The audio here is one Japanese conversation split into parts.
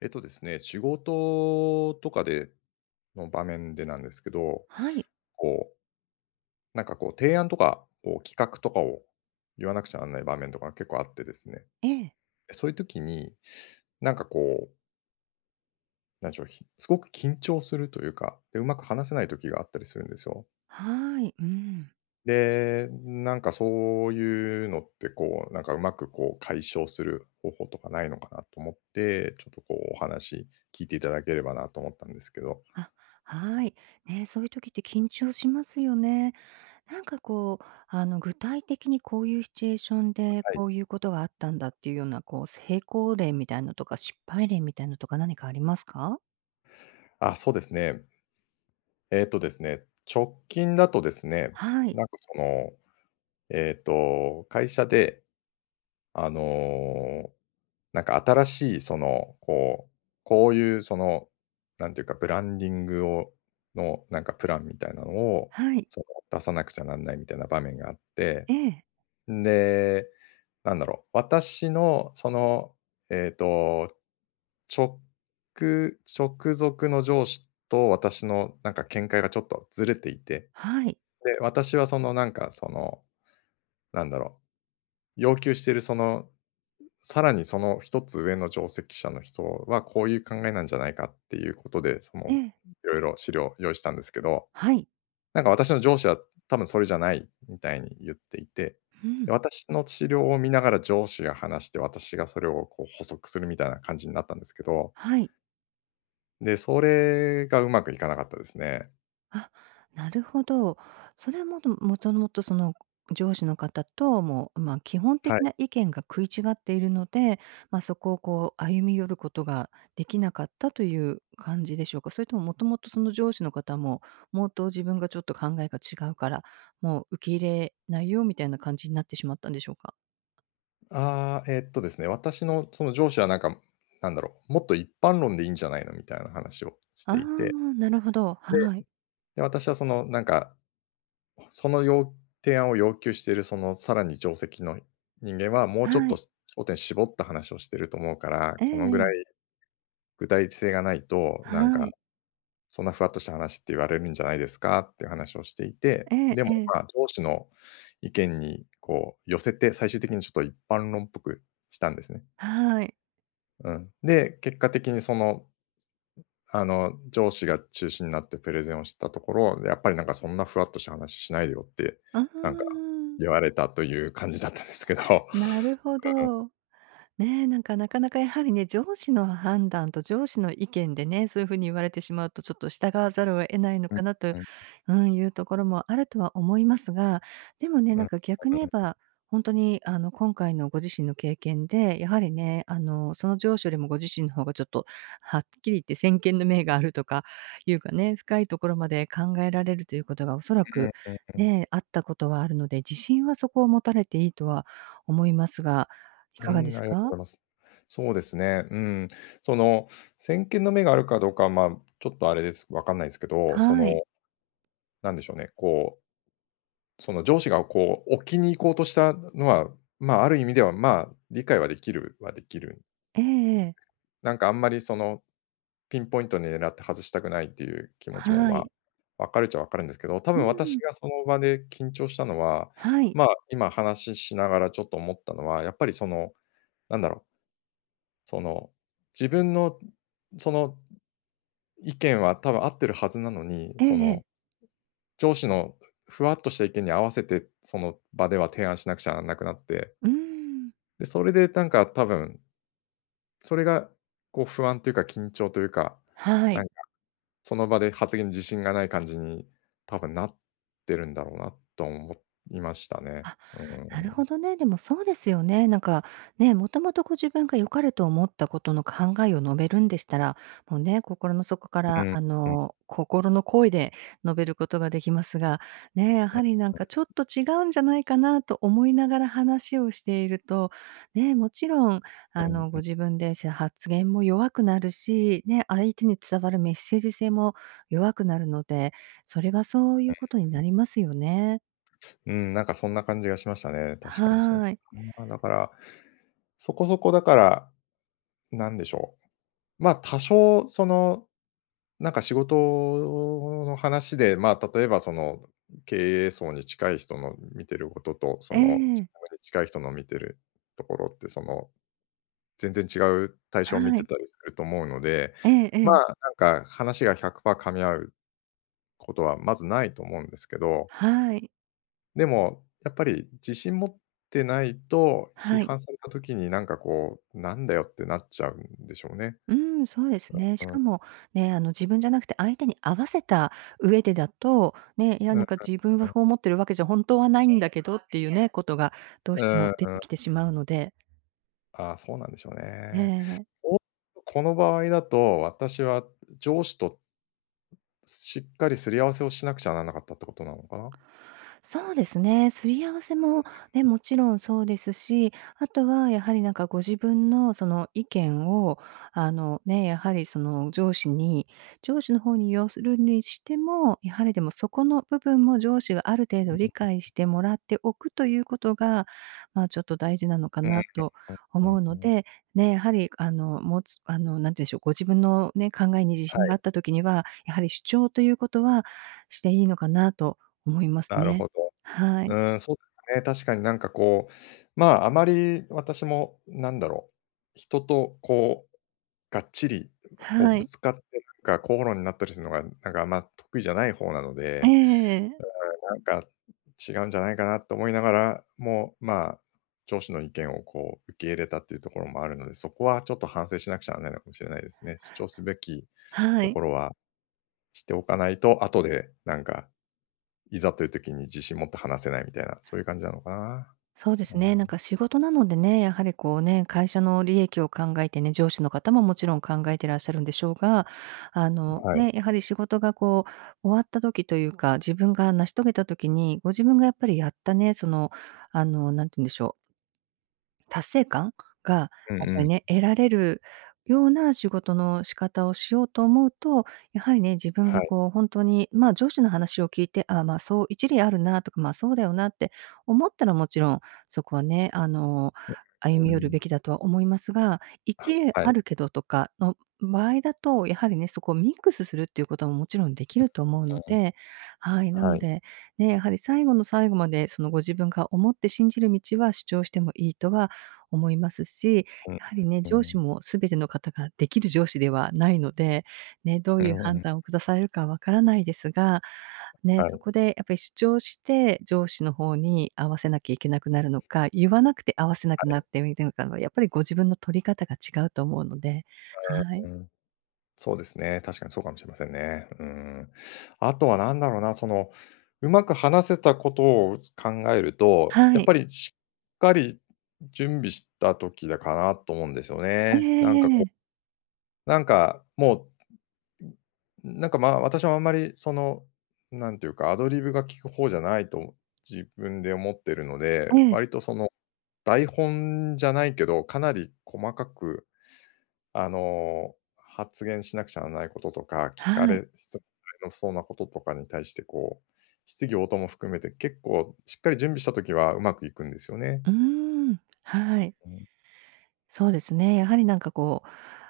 えっとですね、仕事とかでの場面でなんですけど、はい。こう、なんかこう提案とか、こう企画とかを言わなくちゃならない場面とか結構あってですね。ええ。そういう時に、なんかこう、なんでしょう、すごく緊張するというか、で、うまく話せない時があったりするんですよ。はい。うん。で、なんかそういうのってこう、なんかうまくこう解消する方法とかないのかなと思って、ちょっとこうお話聞いていただければなと思ったんですけど。あ、はい。ね、そういう時って緊張しますよね。なんかこう、具体的にこういうシチュエーションで、はい。こういうことがあったんだっていうような、こう、成功例みたいのとか、失敗例みたいのとか何かありますか？あ、そうですね。えっとですね、直近だとですね、はい。なんかその、会社で、あの、なんか新しいその、こう、こういうその、なんていうか、ブランディングをのなんかプランみたいなのを、はい。その、出さなくちゃなんないみたいな場面があって、ええ。んで、なんだろう、私のその、えっと、直直属の上司と私のなんか見解がちょっとずれていて、はい。で、私はそのなんかその、なんだろう、要求してるその、さらにその一つ上の上席者の人はこういう考えなんじゃないかっていうことで、そえの、え。いろいろ資料を用意したんですけど、はい。なんか私の上司は多分それじゃないみたいに言っていて、うん。で、私の資料を見ながら上司が話して、私がそれをこう補足するみたいな感じになったんですけど、はい。で、それがうまくいかなかったですね。あ、なるほど。それはもともとその上司の方と、もう、まあ、基本は的い。な意見が食い違っているので、まあ、そこをこう歩み寄ることができなかったという感じでしょうか？それとも、もともとその上司の方も、もっと自分がちょっと考えが違うから、もう受け入れないよみたいな感じになってしまったんでしょうか？ああ、ですね、私のその上司はなんか、なんだろう、もっと一般論でいいんじゃないのみたいな話をしああ、ていて、なるほど。で、はい。私はそのなんか、その提案を要求しているそのさらに上席の人間はもうちょっはとい。焦点絞った話をしてると思うから、ええこのえぐらいえ。具体性がないと、なんはか、い。そんなふわっとした話って言われるんじゃないですかっていう話をしていて、ええでもえまえ。あ上司の意見にこう寄せて、最終的にちょっと一般論っぽくしたんですね。はい。うん。で、結果的にその、あの、上司が中心になってプレゼンをしたところ、やっぱりなんかそんなふわっとした話しないでよって、あなんかあ、言われたという感じだったんですけど。なるほど。ねえ、なんかなかなかやはりね、上司の判断と上司の意見でね、そういう風に言われてしまうと、ちょっと従わざるを得ないのうん、かなと、うん、うん、いうところもあるとは思いますが、でもね、うなんん。か逆に言えうば、本当に今回のご自身の経験で、やはりね、その上司よりもご自身の方がちょっとはっきり言って先見の明があるとかいうかね、深いところまで考えられるということがおそらん、くうん、うん。ね、あったことはあるので、自信はそこを持たれていいとは思いますが、いうかがーでん、すありがとうごか？ざいます。そうですね、うん。その、先見の目があるかどうかは、まあ、ちょっとあれです、わかんないですけど、そはい。の、なんでしょうね、こう、その上司がこう置きに行こうとしたのは、まあ、ある意味では、まあ、理解はできるはできる。ええええ。なんかあんまりその、ピンポイントに狙って外したくないっていう気持ちも、はまあ、い。分かるっちゃ分かるんですけど、多う分私ん。がその場で緊張したのは、はい。ま、今話ししながらちょっと思ったのは、やっぱりその、なんだろう、その、自分のその意見は多分合ってるはずなのに、えそえええ。の、上司のふわっとした意見に合わせて、その場では提案しなくちゃならなくなって、うーん。で、それでなんか多分、それがこう不安というか緊張というか、はない。んその場で発言に自信がない感じに、多分なってるんだろうなと思いましたね。あ、うなるほん。どね。でもそうですよね。なんか、ね、もともとご自分が良かれと思ったことの考えを述べるんでしたら、もうね、心の底かうら、ん。うん。心の声で述べることができますが、ね、やうん。はりなんかちょっと違うんじゃないかなと思いながら話をしていると、ね、もちろん、うん。ごうん。自分で発言も弱くなるし、ね、相手に伝わるメッセージ性も弱くなるので、それはそういうことになりますよね。うん、なんかそんな感じがしましたね。は確かにそう。ーい。ああ、だから、そこだから、なんでしょう。まあ、多少その、なんか仕事の話で、まあ、例えばその、経営層に近い人の見てることと、そえの、自え、分に近い人の見てるところって、その全然違う対象を見はてい。たりすると思うので、えええまあ、え、なんか話が100%噛み合うことはまずないと思うんですけど、はい、でもやっぱり自信持ってないと、批はい。判された時になんかこう、なんだよってなっちゃうんでしょうね。うーん、そうですね。うしかん。もね、自分じゃなくて相手に合わせた上でだと、ね、いや、うなん、んか自分うはん。そう思ってるわけじゃ本当はないんだけどっていうね、ことがどうしうてん、もうん。出てきてしまうので。ああ、そうなんでしょうえね。え。おこの場合だと、私は上司としっかりすり合わせをしなくちゃならなかったってことなのかな？そうですね。すり合わせもね、もちろんそうですし、あとはやはりなんかご自分のその意見を、ね、やはりその上司に、上司の方に要するにしても、やはりでもそこの部分も上司がある程う度理ん。解してもらっておくということが、まあちょっと大事なのかうん、なとう思ん、ううのん。で、ね、やはりもつ、あの、なんて言うんでしょう、ご自分のね、考えに自は信があい、ったときには、やはり主張ということはしていいのかなと思いますなるね。ほど。はうい。ーん、そうですね。確かになんかこう、まあ、あまり私もなんだろう、人とこう、がっちり、こはうぶい。つかってなんか口論になったりするのが、なんかあんま得意じゃない方なので、ええなんか違うんじゃないかなと思いながらも、まあ、上司の意見をこう受け入れたっていうところもあるので、そこはちょっと反省しなくちゃならないのかもしれないですね。主張すべきはとい。ころはしておかないと、後でなんかいざという時に自信持って話せないみたいな、そういう感じなのかな。そうでうすん、ね。なんか仕事なのでね、やはりこうね、会社の利益を考えてね、上司の方ももちろん考えてらっしゃるんでしょうが、はい。ね、やはり仕事がこう終わった時というか、自分が成し遂げた時に、ご自分がやっぱりやったね、なんて言うんでしょう達成感がやっうん、ぱうりん。ね、得られるような仕事の仕方をしようと思うと、やはりね、自分はがい。こう本当に、まあ、上司の話を聞いて、ああ、まあ、そう一理あるなとか、まあ、そうだよなって思ったらもちろん、そこはね、歩みう寄るん。べきだとは思いますが、一理はあい。るけどとかの場合だと、やはりね、そこをミックスするっていうことももちろんできると思うのうん。で、はい、なはのい。で、ね、やはり最後の最後までそのご自分が思って信じる道は主張してもいいとは思いますし、うん。やはりね、う上司ん。も全ての方ができる上司ではないので、ね、どうういうん、判うん。断を下されるかわからないですが、ね、はい、そはこでやっぱり主張して上司の方に合わせなきゃいけなくなるのか、言わなくて合わせなくなっい。てみるのかの、やっぱりご自分の取り方が違うと思うので、はい。うん。そうですね。確かにそうかもしれませんね。うん。あとは何だろうな、その、うまく話せたことを考えると、はやっい。ぱりしっかり準備した時だかなと思うんですよえね。ええなんかええこう、え。なんか、もうなんか、まあ、私はあんまりその、なんていうか、アドリブが効く方じゃないと自分で思ってるのえで、え。割とその、台本じゃないけど、かなり細かく、あの、発言しなくちゃならないこととか、聞はかい。れ質問されなそうなこととかに対して、こう、質疑応答も含めて結構しっかり準備したときはうまくいくんですよね。うーん。はい。そうですね。やはりなんかこう、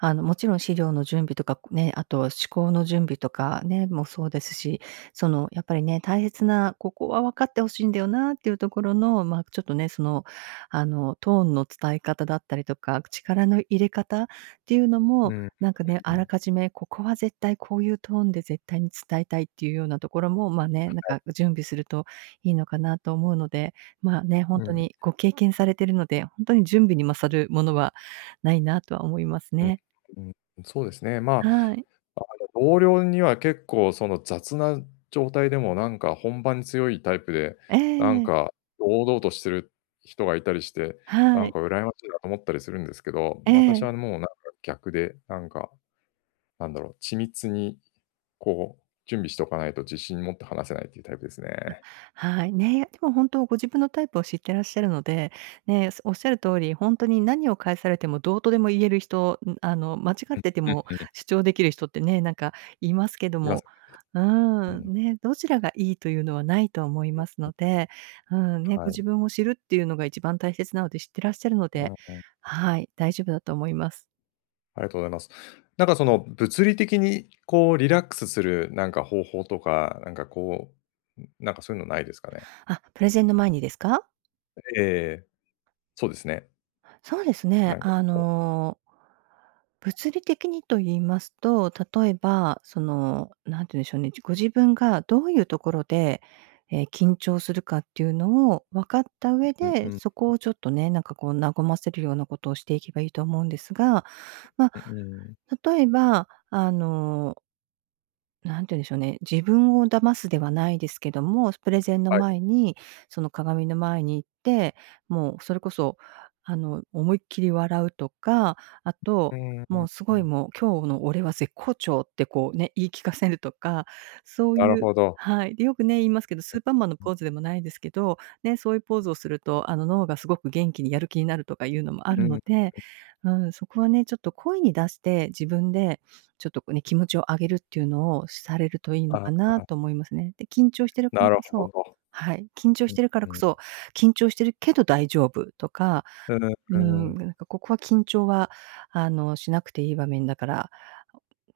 もちろん資料の準備とかね、あと思考の準備とかね、もそうですし、その、やっぱりね、大切な、ここは分かってほしいんだよなっていうところの、まあ、ちょっとね、トーンの伝え方だったりとか、力の入れ方っていうのうも、ん、なんかね、うあらん。かじめ、ここは絶対こういうトーンで絶対に伝えたいっていうようなところも、まあね、なんか準備するといいのかなと思うので。まあね、本う当ん、にご経験されてるので、本当に準備に勝るものはないなとは思いますね。うん、うん、そうですね。まあ、はい。あの、同僚には結構その雑な状態でもなんか本番に強いタイプで、えなんえ。か堂々としてる人がいたりして、はなんい。か羨ましいなと思ったりするんですけど、え私はえ。もうなんか逆で、なんか、なんだろう、緻密にこう準備しておかないと自信持って話せないっていうタイプですね。はい。ね、でも本当ご自分のタイプを知ってらっしゃるので、ね、おっしゃる通り、本当に何を返されてもどうとでも言える人、間違っててうん、もうん。主張できる人ってね、なんかいますけどいまも、す。ううん、ん、ね、どちらがいいというのはないと思いますので、うん、ね、ごは自い。分を知るっていうのが一番大切なので知ってらっしゃるのうで、ん、うん。はい、大丈夫だと思います。ありがとうございます。なんかその物理的にこうリラックスするなんか方法とか、なんかこう、なんかそういうのないですかね？あ、プレゼンの前にですか？ええ、そうですね。そうですね。なんかこ物理的にと言いますと、例えば、その、なんて言うんでしょうね、ご自分がどういうところで、緊張するかっていうのを分かった上う、うん、で、うん、そこをちょっとね、なんかこう和ませるようなことをしていけばいいと思うんですが、まあ、うん、うん。例えば、なんて言うんでしょうね、自分を騙すではないですけども、プレゼンのはい。前に、その鏡の前に行って、もうそれこそ、思いっきり笑うとか、あうと、ーん、もうすうごいん。もう今日の俺は絶好調ってこうね、言い聞かせるとか、そうなるいうほど。はい。で、よくね、言いますけど、スーパーマンのポーズでもないですけど、ね、そういうポーズをすると、脳がすごく元気にやる気になるとかいうのもあうるん、のうん、で、うん、そこはね、ちょっと声に出して、自分でちょっとこうね、気持ちを上げるっていうのをされるといいのかあ、なと思いますね。で、緊張してるからなこるほそど。はい、緊張うしん、てるからうこん。そ、緊張してるけど大丈夫とか、うーん、うーうん、ん。なんかここは緊張は、しなくていい場面だから、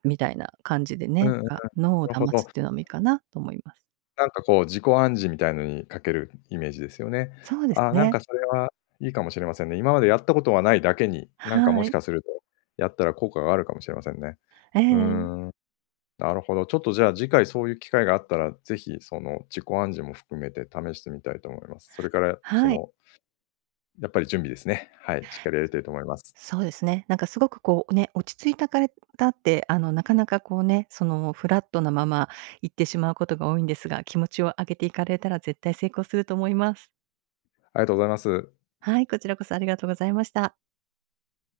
みたいな感じでうん、ね、うん、はい、ううん、うん、脳をなる騙ほど、うん、あ、なるほど、うん、うん、うん、うん、うん、うん。なするほっど。ていうのもいいかなと思います。なんかこう、自己暗示みたいのにかけるイメージですよね。そうですああ、なんね。かそれはいいかもしれませんね。今までやったことはないだけに、なんかもはしい。かすると、やったら効果があるかもしれませんね。えうーえ、ん、なるほど。ちょっとじゃあ次回そういう機会があったら、ぜひその自己暗示も含めて試してみたいと思います。それからそはい。の、やっぱり準備ですね。はい、しっかりやりたいと思います。そうですね。なんかすごくこうね、落ち着いたからって、なかなかこうね、そのフラットなまま行ってしまうことが多いんですが、気持ちを上げていかれたら絶対成功すると思います。ありがとうございます。はい、こちらこそありがとうございました。